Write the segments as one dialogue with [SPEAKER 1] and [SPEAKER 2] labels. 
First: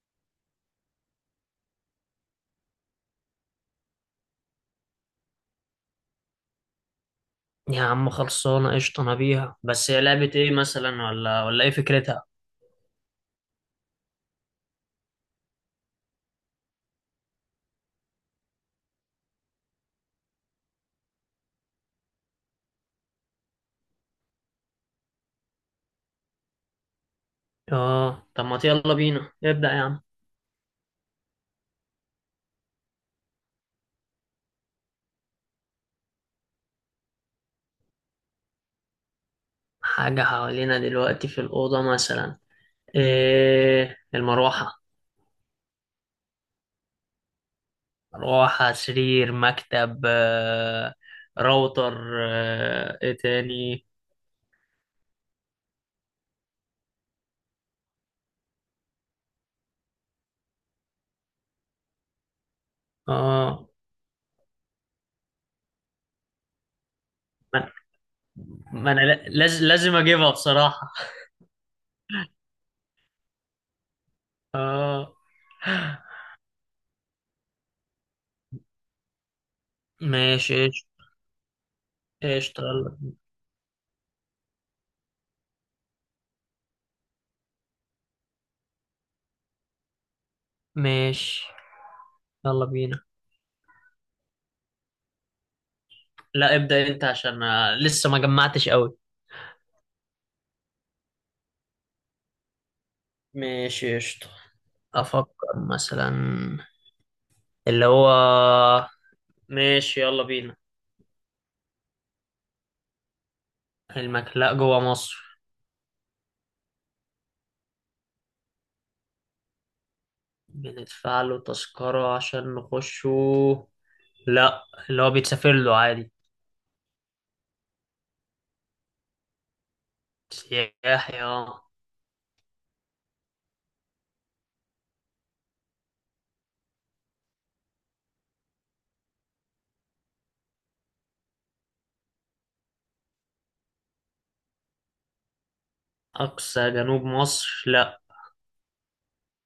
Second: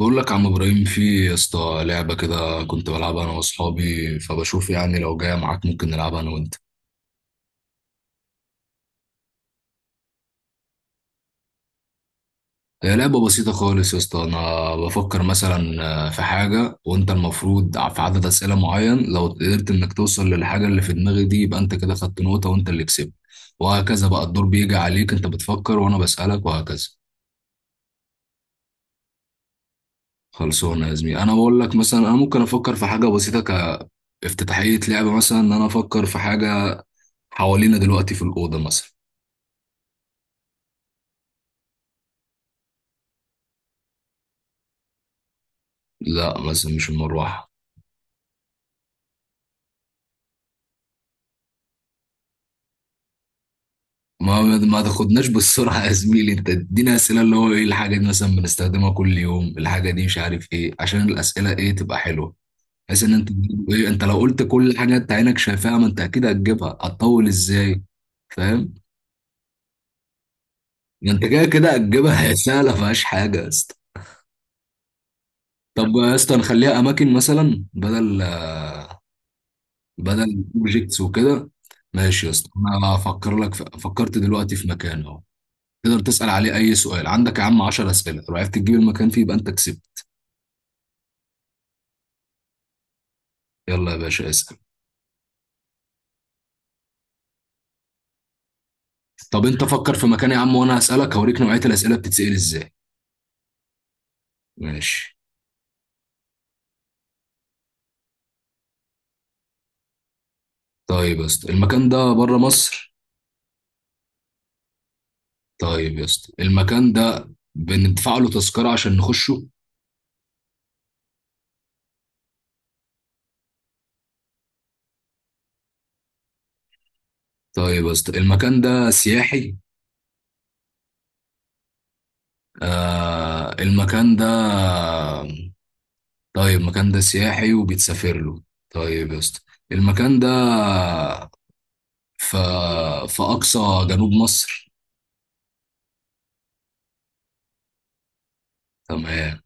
[SPEAKER 1] بقول لك يا عم ابراهيم، في يا اسطى لعبه كده كنت بلعبها انا واصحابي، فبشوف يعني لو جايه معاك ممكن نلعبها انا وانت.
[SPEAKER 2] يا عم خلصانة قشطة، أنا بيها. بس هي لعبة إيه مثلا ولا إيه فكرتها؟
[SPEAKER 1] هي لعبه بسيطه خالص يا اسطى، انا بفكر مثلا في حاجه وانت المفروض في عدد اسئله معين، لو قدرت انك توصل للحاجه اللي في دماغي دي يبقى انت كده خدت نقطه وانت اللي كسبت. وهكذا بقى، الدور بيجي عليك انت بتفكر وانا بسالك وهكذا.
[SPEAKER 2] آه، طب ما يلا بينا ابدأ يا عم.
[SPEAKER 1] خلصونا يا زميلي، انا بقول لك مثلا، انا ممكن افكر في حاجه بسيطه كافتتاحيه لعبه، مثلا ان انا افكر في حاجه حوالينا دلوقتي في الاوضه مثلا.
[SPEAKER 2] حاجة حوالينا دلوقتي في الأوضة مثلا. إيه المروحة.
[SPEAKER 1] لا مثلا مش المروحة.
[SPEAKER 2] مروحة، سرير، مكتب، راوتر. إيه تاني؟
[SPEAKER 1] ما تاخدناش بالسرعة يا زميلي، انت ادينا اسئلة اللي هو ايه الحاجة دي، مثلا بنستخدمها كل يوم، الحاجة دي مش عارف ايه، عشان الاسئلة ايه تبقى حلوة، بحيث ان انت
[SPEAKER 2] آه،
[SPEAKER 1] تجيب ايه. انت لو قلت كل حاجة انت عينك شايفاها ما انت اكيد هتجيبها، هتطول
[SPEAKER 2] ما
[SPEAKER 1] ازاي. فاهم.
[SPEAKER 2] ما أنا لازم أجيبها بصراحة.
[SPEAKER 1] ده انت كده كده هتجيبها هي سهلة فيهاش حاجة يا اسطى.
[SPEAKER 2] آه،
[SPEAKER 1] طب يا اسطى نخليها اماكن مثلا، بدل
[SPEAKER 2] ماشي قشطة.
[SPEAKER 1] اوبجكتس وكده. ماشي يا اسطى،
[SPEAKER 2] قشطة،
[SPEAKER 1] انا
[SPEAKER 2] يلا.
[SPEAKER 1] هفكر لك في فكرت دلوقتي في مكان اهو. تقدر تسأل عليه أي سؤال عندك يا عم، 10 أسئلة، لو عرفت تجيب المكان فيه يبقى أنت كسبت.
[SPEAKER 2] ماشي يلا بينا.
[SPEAKER 1] يلا يا باشا اسأل.
[SPEAKER 2] لا ابدأ انت عشان لسه ما جمعتش قوي.
[SPEAKER 1] طب أنت فكر في مكان يا عم وأنا هسألك، هوريك نوعية الأسئلة بتتسأل إزاي.
[SPEAKER 2] ماشي قشطة.
[SPEAKER 1] ماشي.
[SPEAKER 2] افكر مثلا اللي هو ماشي يلا بينا.
[SPEAKER 1] طيب يا اسطى، المكان ده بره مصر؟
[SPEAKER 2] المكلاء جوه مصر.
[SPEAKER 1] طيب يا اسطى، المكان ده بندفع له تذكرة عشان نخشه؟
[SPEAKER 2] بندفع له تذكرة عشان نخشه؟ لا، اللي هو بيتسافر له عادي.
[SPEAKER 1] طيب يا اسطى، المكان ده سياحي؟
[SPEAKER 2] سياحي اه.
[SPEAKER 1] آه المكان ده. طيب المكان ده سياحي وبيتسافر له. طيب يا اسطى، المكان ده في في أقصى جنوب مصر.
[SPEAKER 2] أقصى جنوب مصر، لا.
[SPEAKER 1] تمام.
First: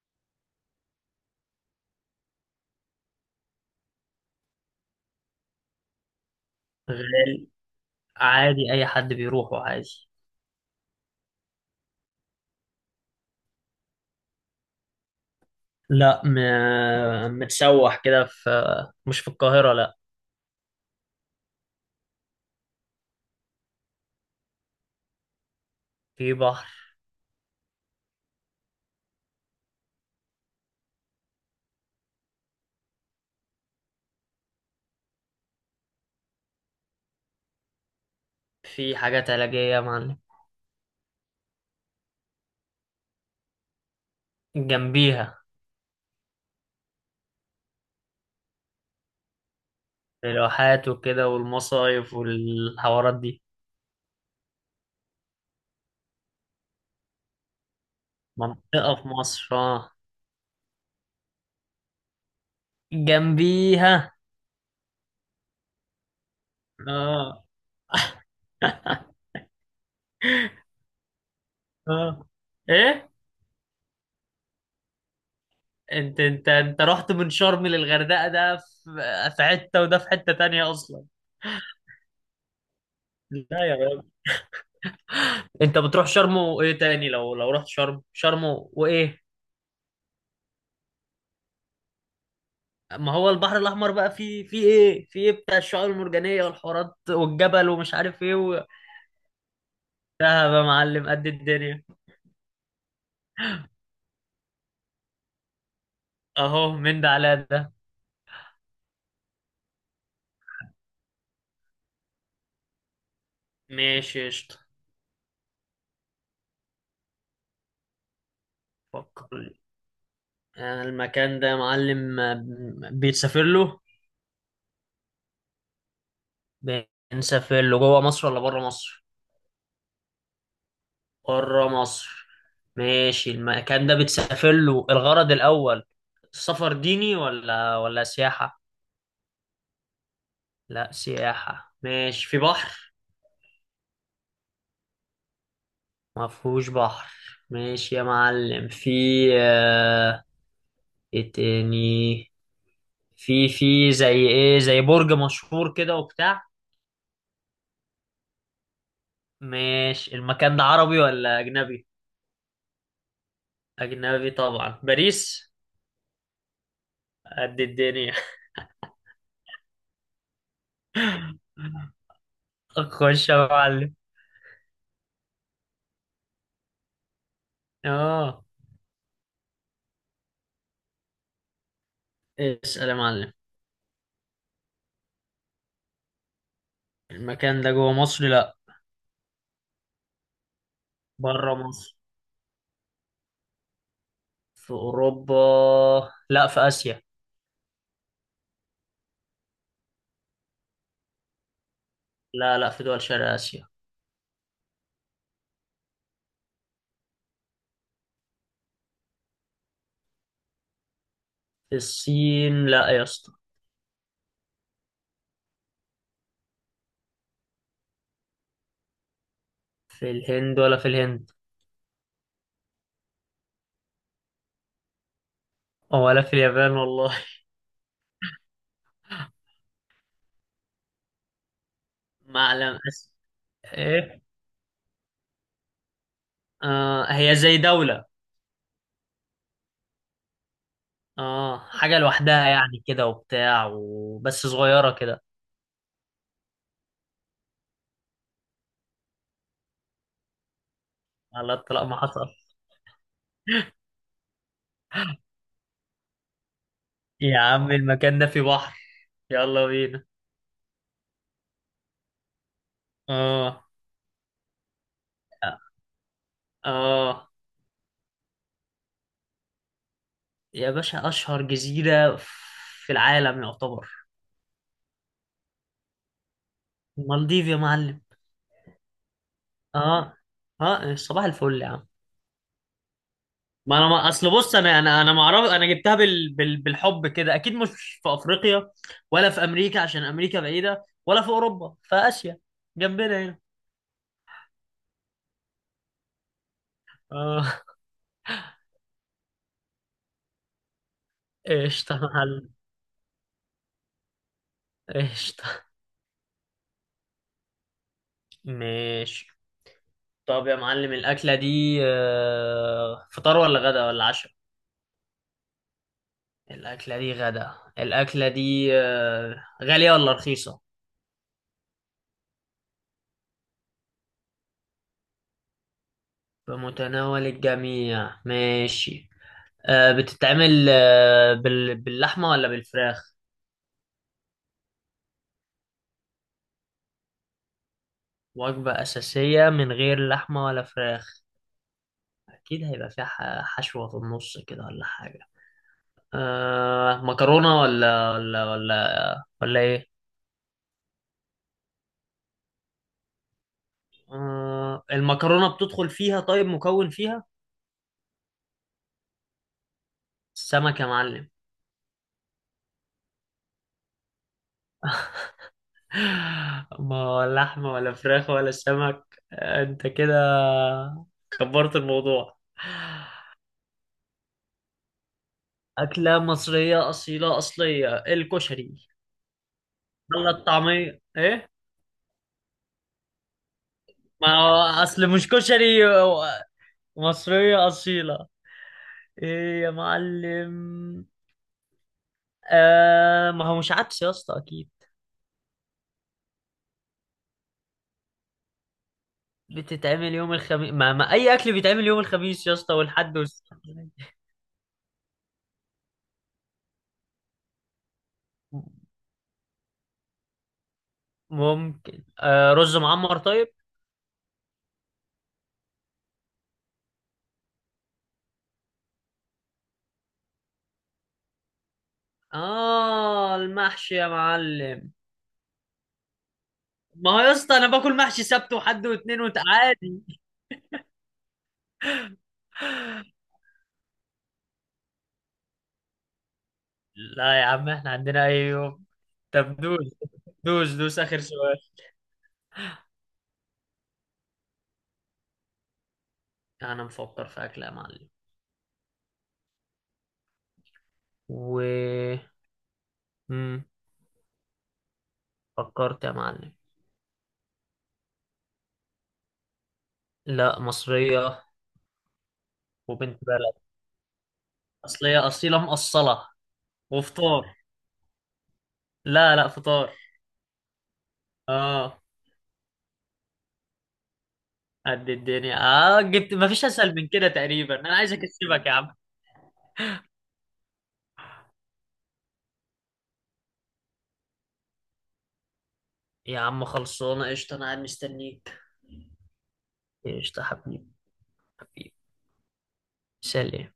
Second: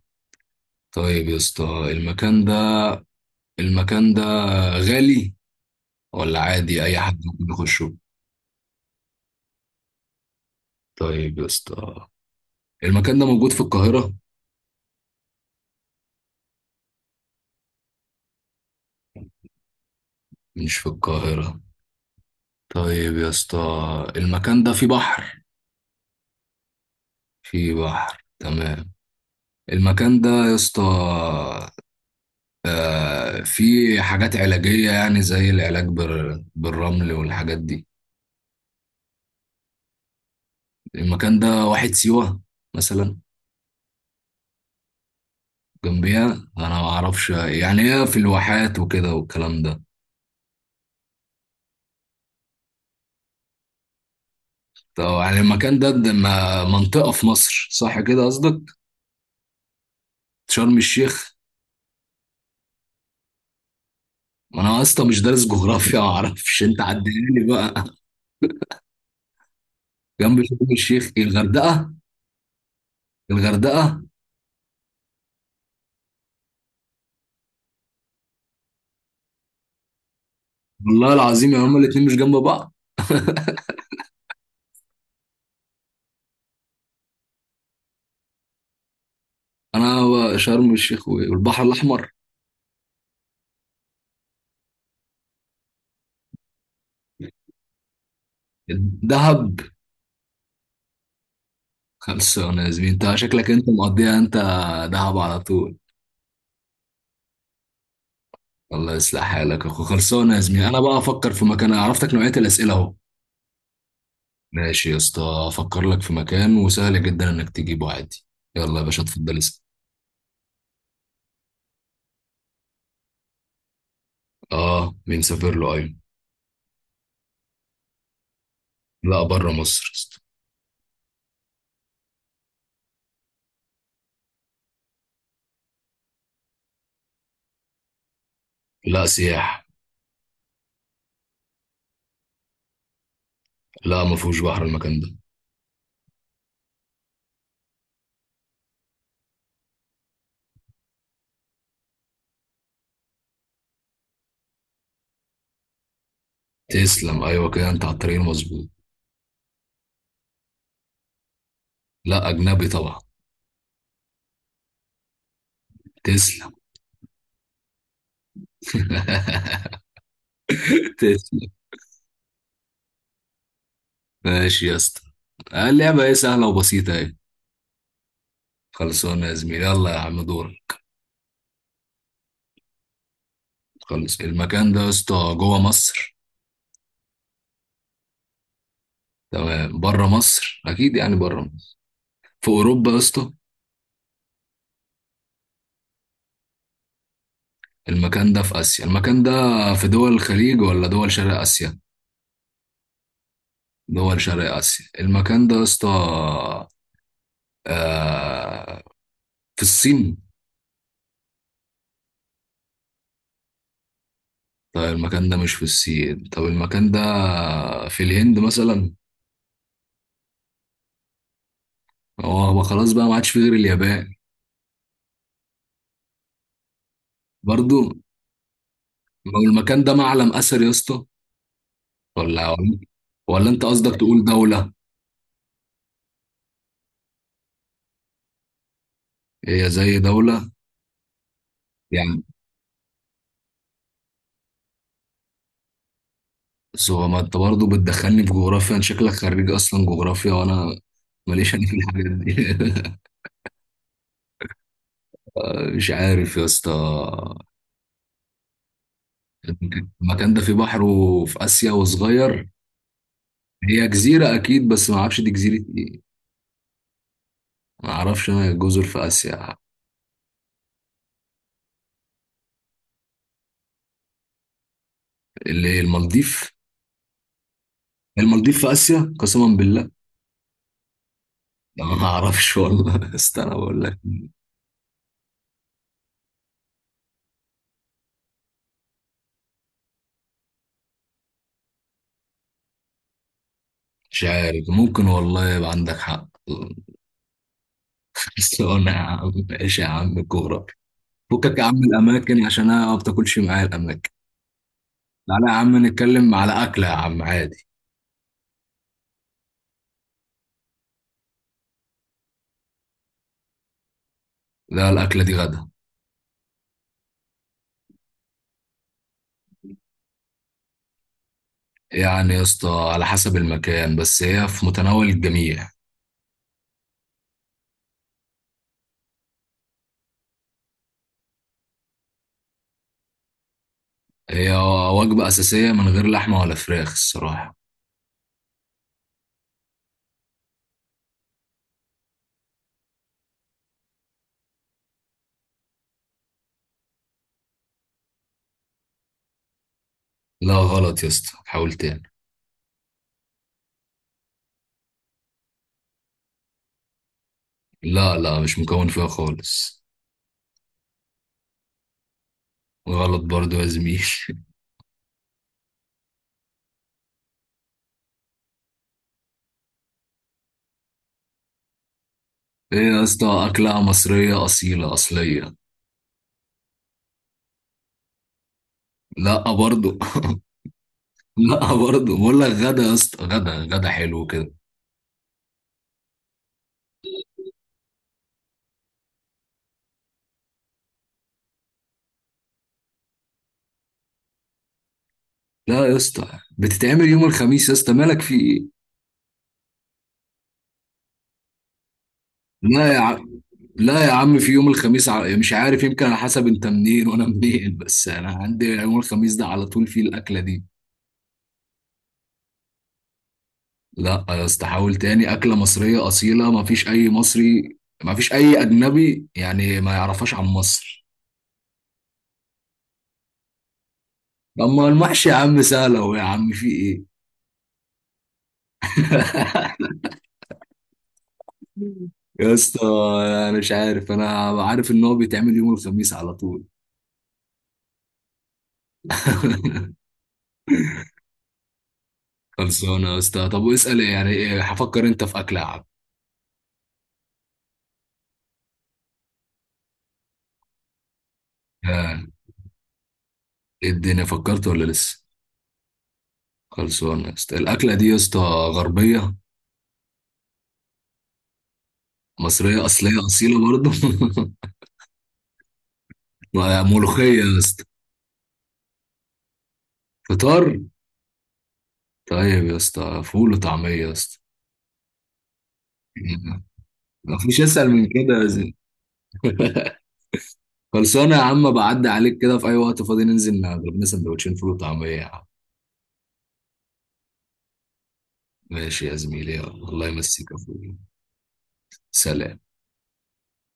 [SPEAKER 1] طيب يا اسطى، المكان ده، المكان ده غالي ولا عادي اي حد
[SPEAKER 2] غالي؟
[SPEAKER 1] ممكن يخشه؟
[SPEAKER 2] عادي أي حد بيروحه عادي.
[SPEAKER 1] طيب يا اسطى، المكان ده موجود في القاهرة؟
[SPEAKER 2] لا متسوح كده في. مش في القاهرة لا.
[SPEAKER 1] مش في القاهرة. طيب يا اسطى، المكان ده فيه بحر؟
[SPEAKER 2] في بحر.
[SPEAKER 1] فيه بحر، تمام. المكان ده يا اسطى، فيه حاجات علاجية، يعني زي العلاج بالرمل والحاجات دي.
[SPEAKER 2] في حاجات علاجية يا معلم.
[SPEAKER 1] المكان ده واحد سيوة مثلا.
[SPEAKER 2] جنبيها.
[SPEAKER 1] جنبيها. انا ما اعرفش يعني، هي في الواحات وكده والكلام ده.
[SPEAKER 2] الواحات وكده والمصايف والحوارات دي.
[SPEAKER 1] طب يعني المكان ده منطقة في مصر صح كده قصدك.
[SPEAKER 2] منطقة في مصر اه.
[SPEAKER 1] شرم الشيخ.
[SPEAKER 2] جنبيها.
[SPEAKER 1] ما انا اصلا مش دارس جغرافيا، ما اعرفش، انت عدلني
[SPEAKER 2] اه.
[SPEAKER 1] بقى. جنب شرم الشيخ إيه، الغردقة؟
[SPEAKER 2] اه، ايه.
[SPEAKER 1] الغردقة.
[SPEAKER 2] انت رحت من شرم للغردقة، ده في حتة وده في حتة تانية اصلا.
[SPEAKER 1] والله العظيم يا هما الاتنين مش جنب بعض.
[SPEAKER 2] لا يا راجل. انت بتروح شرم وايه تاني؟ لو رحت شرم شرم وايه؟
[SPEAKER 1] انا شرم الشيخ والبحر الاحمر.
[SPEAKER 2] ما هو البحر الاحمر بقى فيه ايه، فيه ايه بتاع الشعاب المرجانية والحوارات والجبل ومش عارف ايه
[SPEAKER 1] دهب.
[SPEAKER 2] ده. يا معلم قد الدنيا.
[SPEAKER 1] خلصانة يا زميلي، انت شكلك انت مقضيها انت. دهب على طول.
[SPEAKER 2] اهو من ده على ده.
[SPEAKER 1] الله يصلح حالك يا اخو. خلصانة يا زميلي، انا بقى افكر في مكان، أنا عرفتك نوعية الاسئلة اهو.
[SPEAKER 2] ماشي قشطة.
[SPEAKER 1] ماشي يا اسطى. افكر لك في مكان وسهل جدا انك تجيبه عادي. يلا يا باشا
[SPEAKER 2] فكر
[SPEAKER 1] اتفضل
[SPEAKER 2] لي.
[SPEAKER 1] اسأل.
[SPEAKER 2] المكان ده يا معلم، بيتسافر له.
[SPEAKER 1] اه مين سافر له، ايوه.
[SPEAKER 2] بنسافر له جوه مصر ولا بره مصر؟
[SPEAKER 1] لا بره مصر يا اسطى.
[SPEAKER 2] بره مصر. ماشي، المكان ده بتسافر له الغرض الأول، السفر ديني ولا سياحة.
[SPEAKER 1] لا سياح.
[SPEAKER 2] لا سياحة. ماشي، في بحر.
[SPEAKER 1] لا ما فيهوش بحر المكان ده.
[SPEAKER 2] ما فيهوش بحر. ماشي يا معلم، في آه، ايه تاني، في زي ايه، زي برج مشهور كده وبتاع.
[SPEAKER 1] تسلم، ايوه كده، انت على الطريق المظبوط.
[SPEAKER 2] ماشي، المكان ده عربي ولا أجنبي؟
[SPEAKER 1] لا اجنبي طبعا.
[SPEAKER 2] أجنبي طبعا، باريس.
[SPEAKER 1] تسلم
[SPEAKER 2] قد الدنيا.
[SPEAKER 1] تسلم.
[SPEAKER 2] خش يا معلم.
[SPEAKER 1] ماشي يا اسطى. اللعبه ايه سهله وبسيطه ايه.
[SPEAKER 2] اه،
[SPEAKER 1] خلصانه يا زميلي، يلا يا عم دور.
[SPEAKER 2] اسأل يا معلم.
[SPEAKER 1] خلص، المكان ده يا اسطى جوه مصر؟
[SPEAKER 2] المكان ده جوه مصر، لا.
[SPEAKER 1] تمام، بره مصر، اكيد يعني بره
[SPEAKER 2] بره
[SPEAKER 1] مصر.
[SPEAKER 2] مصر.
[SPEAKER 1] في اوروبا يا اسطى؟
[SPEAKER 2] في أوروبا؟ لا في آسيا.
[SPEAKER 1] المكان ده في آسيا. المكان ده في دول الخليج ولا دول شرق آسيا؟
[SPEAKER 2] لا لا، في دول شرق آسيا.
[SPEAKER 1] دول شرق آسيا. المكان ده يا اسطى آه، في الصين؟
[SPEAKER 2] في الصين، لا يا اسطى.
[SPEAKER 1] طيب المكان ده مش في الصين، طب المكان ده في الهند مثلا؟
[SPEAKER 2] في الهند.
[SPEAKER 1] هو هو خلاص بقى، ما عادش في غير اليابان.
[SPEAKER 2] ولا في اليابان والله.
[SPEAKER 1] برضو. لو المكان ده معلم أثر يا اسطى؟ ولا.
[SPEAKER 2] معلم آسيا.
[SPEAKER 1] انت قصدك
[SPEAKER 2] ايه.
[SPEAKER 1] تقول دولة.
[SPEAKER 2] آه، هي زي دولة.
[SPEAKER 1] هي زي دولة.
[SPEAKER 2] اه، حاجة
[SPEAKER 1] يعني،
[SPEAKER 2] لوحدها يعني كده وبتاع وبس، صغيرة كده.
[SPEAKER 1] بس هو ما انت برضه بتدخلني في جغرافيا، انت شكلك خريج اصلا جغرافيا، وانا
[SPEAKER 2] على
[SPEAKER 1] ماليش انا في
[SPEAKER 2] الطلاق ما
[SPEAKER 1] الحاجات
[SPEAKER 2] حصل.
[SPEAKER 1] دي مش عارف يا اسطى.
[SPEAKER 2] يا عم المكان ده فيه بحر. يلا بينا.
[SPEAKER 1] المكان ده فيه بحر وفي آسيا وصغير.
[SPEAKER 2] اه.
[SPEAKER 1] هي جزيرة أكيد، بس ما أعرفش دي جزيرة إيه.
[SPEAKER 2] اه،
[SPEAKER 1] ما أعرفش أنا جزر في آسيا.
[SPEAKER 2] يا باشا اشهر جزيرة في العالم يعتبر.
[SPEAKER 1] اللي هي المالديف.
[SPEAKER 2] المالديف يا معلم.
[SPEAKER 1] المالديف في آسيا قسما بالله.
[SPEAKER 2] اه. اه، صباح الفل يا
[SPEAKER 1] لا،
[SPEAKER 2] عم.
[SPEAKER 1] ما أعرفش والله استنى
[SPEAKER 2] ما
[SPEAKER 1] بقول
[SPEAKER 2] انا
[SPEAKER 1] لك.
[SPEAKER 2] ما اصل بص، انا ما اعرف. انا جبتها بالحب كده. اكيد مش في افريقيا، ولا في امريكا عشان امريكا بعيدة، ولا في اوروبا، في اسيا جنبنا هنا.
[SPEAKER 1] مش عارف، ممكن والله يبقى عندك حق
[SPEAKER 2] اه.
[SPEAKER 1] بس أنا يا عم إيش يا عم الجغرافيا، فكك يا عم
[SPEAKER 2] قشطة يا
[SPEAKER 1] الأماكن
[SPEAKER 2] معلم.
[SPEAKER 1] عشان أنا ما بتاكلش معايا الأماكن. تعالى يا
[SPEAKER 2] قشطة.
[SPEAKER 1] عم نتكلم على أكلة يا عم عادي.
[SPEAKER 2] ماشي. طب يا معلم، الأكلة دي فطار ولا غدا ولا عشاء؟
[SPEAKER 1] لا الأكلة دي غدا.
[SPEAKER 2] الأكلة دي غدا. الأكلة دي غالية ولا رخيصة؟
[SPEAKER 1] يعني يا اسطى، على حسب المكان، بس هي في متناول الجميع.
[SPEAKER 2] بمتناول الجميع، ماشي. بتتعمل باللحمة ولا بالفراخ؟
[SPEAKER 1] هي وجبة أساسية من غير لحمة ولا فراخ الصراحة.
[SPEAKER 2] وجبة أساسية من غير لحمة ولا فراخ. أكيد هيبقى فيها حشوة في النص كده ولا حاجة. أه مكرونة ولا إيه؟
[SPEAKER 1] لا غلط يا اسطى، حاول تاني.
[SPEAKER 2] أه، المكرونة بتدخل فيها، طيب مكون فيها؟
[SPEAKER 1] لا لا مش مكون فيها خالص.
[SPEAKER 2] السمك يا معلم.
[SPEAKER 1] غلط برضو يا زميل
[SPEAKER 2] ما لحمة ولا فراخ ولا سمك. انت كده كبرت الموضوع.
[SPEAKER 1] ايه يا اسطى، أكلة مصرية أصيلة أصلية.
[SPEAKER 2] أكلة مصرية أصيلة أصلية، الكشري.
[SPEAKER 1] لا برضو.
[SPEAKER 2] ولا الطعمية إيه؟
[SPEAKER 1] لا برضو بقول لك، غدا يا اسطى، غدا. حلو
[SPEAKER 2] ما
[SPEAKER 1] كده.
[SPEAKER 2] هو أصل مش كشري هو. مصرية أصيلة. إيه يا معلم. آه، ما هو مش عدس يا اسطى أكيد.
[SPEAKER 1] لا يا اسطى، بتتعمل يوم الخميس يا اسطى، مالك في ايه.
[SPEAKER 2] بتتعمل يوم الخميس؟ ما أي أكل بيتعمل يوم الخميس يا اسطى،
[SPEAKER 1] لا يا
[SPEAKER 2] والحد
[SPEAKER 1] عم، لا يا عم في يوم الخميس. مش عارف، يمكن على حسب انت منين وانا منين، بس انا عندي يوم الخميس ده على طول فيه الاكله دي.
[SPEAKER 2] ممكن رز معمر طيب.
[SPEAKER 1] لا يا اسطى، حاول تاني. اكله مصريه اصيله، ما فيش اي مصري، ما فيش اي اجنبي يعني ما يعرفهاش عن مصر.
[SPEAKER 2] اه المحشي يا
[SPEAKER 1] اما
[SPEAKER 2] معلم.
[SPEAKER 1] المحشي يا عم سهل اهو يا عم، في ايه.
[SPEAKER 2] ما هو يا اسطى انا باكل محشي سبت وحد واثنين عادي.
[SPEAKER 1] يا اسطى، انا مش عارف، انا عارف ان هو بيتعمل يوم الخميس على طول.
[SPEAKER 2] لا يا عم احنا عندنا اي يوم. طب دوس دوس دوس اخر سؤال.
[SPEAKER 1] خلصانه يا اسطى. طب واسال يعني، ايه هفكر انت في اكله يا عم.
[SPEAKER 2] انا مفكر في اكل يا معلم. و،
[SPEAKER 1] آه،
[SPEAKER 2] مم.
[SPEAKER 1] ايه الدنيا، فكرت ولا لسه؟
[SPEAKER 2] فكرت يا معلم.
[SPEAKER 1] خلصانة يا اسطى. الأكلة دي يا اسطى غربية؟
[SPEAKER 2] لا مصرية.
[SPEAKER 1] مصرية
[SPEAKER 2] وبنت
[SPEAKER 1] أصلية
[SPEAKER 2] بلد.
[SPEAKER 1] أصيلة برضه.
[SPEAKER 2] اصلية اصيلة مقصلة.
[SPEAKER 1] ملوخية
[SPEAKER 2] وفطار.
[SPEAKER 1] يا اسطى.
[SPEAKER 2] لا لا فطار.
[SPEAKER 1] فطار.
[SPEAKER 2] اه.
[SPEAKER 1] طيب يا اسطى، فول وطعمية يا اسطى.
[SPEAKER 2] قد الدنيا، اه جبت، مفيش اسهل من كده
[SPEAKER 1] مفيش
[SPEAKER 2] تقريبا،
[SPEAKER 1] أسهل
[SPEAKER 2] انا
[SPEAKER 1] من
[SPEAKER 2] عايز
[SPEAKER 1] كده يا
[SPEAKER 2] اكسبك يا
[SPEAKER 1] زين
[SPEAKER 2] عم.
[SPEAKER 1] خلصانة يا عم، بعدي عليك كده في أي وقت فاضي، ننزل نضرب لنا سندوتشين فول وطعمية يا عم.
[SPEAKER 2] يا عم خلصانة قشطة، انا قاعد مستنيك.
[SPEAKER 1] ماشي يا زميلي، يلا. الله
[SPEAKER 2] قشطة
[SPEAKER 1] يمسيك يا
[SPEAKER 2] حبيب.
[SPEAKER 1] فول.
[SPEAKER 2] حبيب.
[SPEAKER 1] سلام.
[SPEAKER 2] سلام.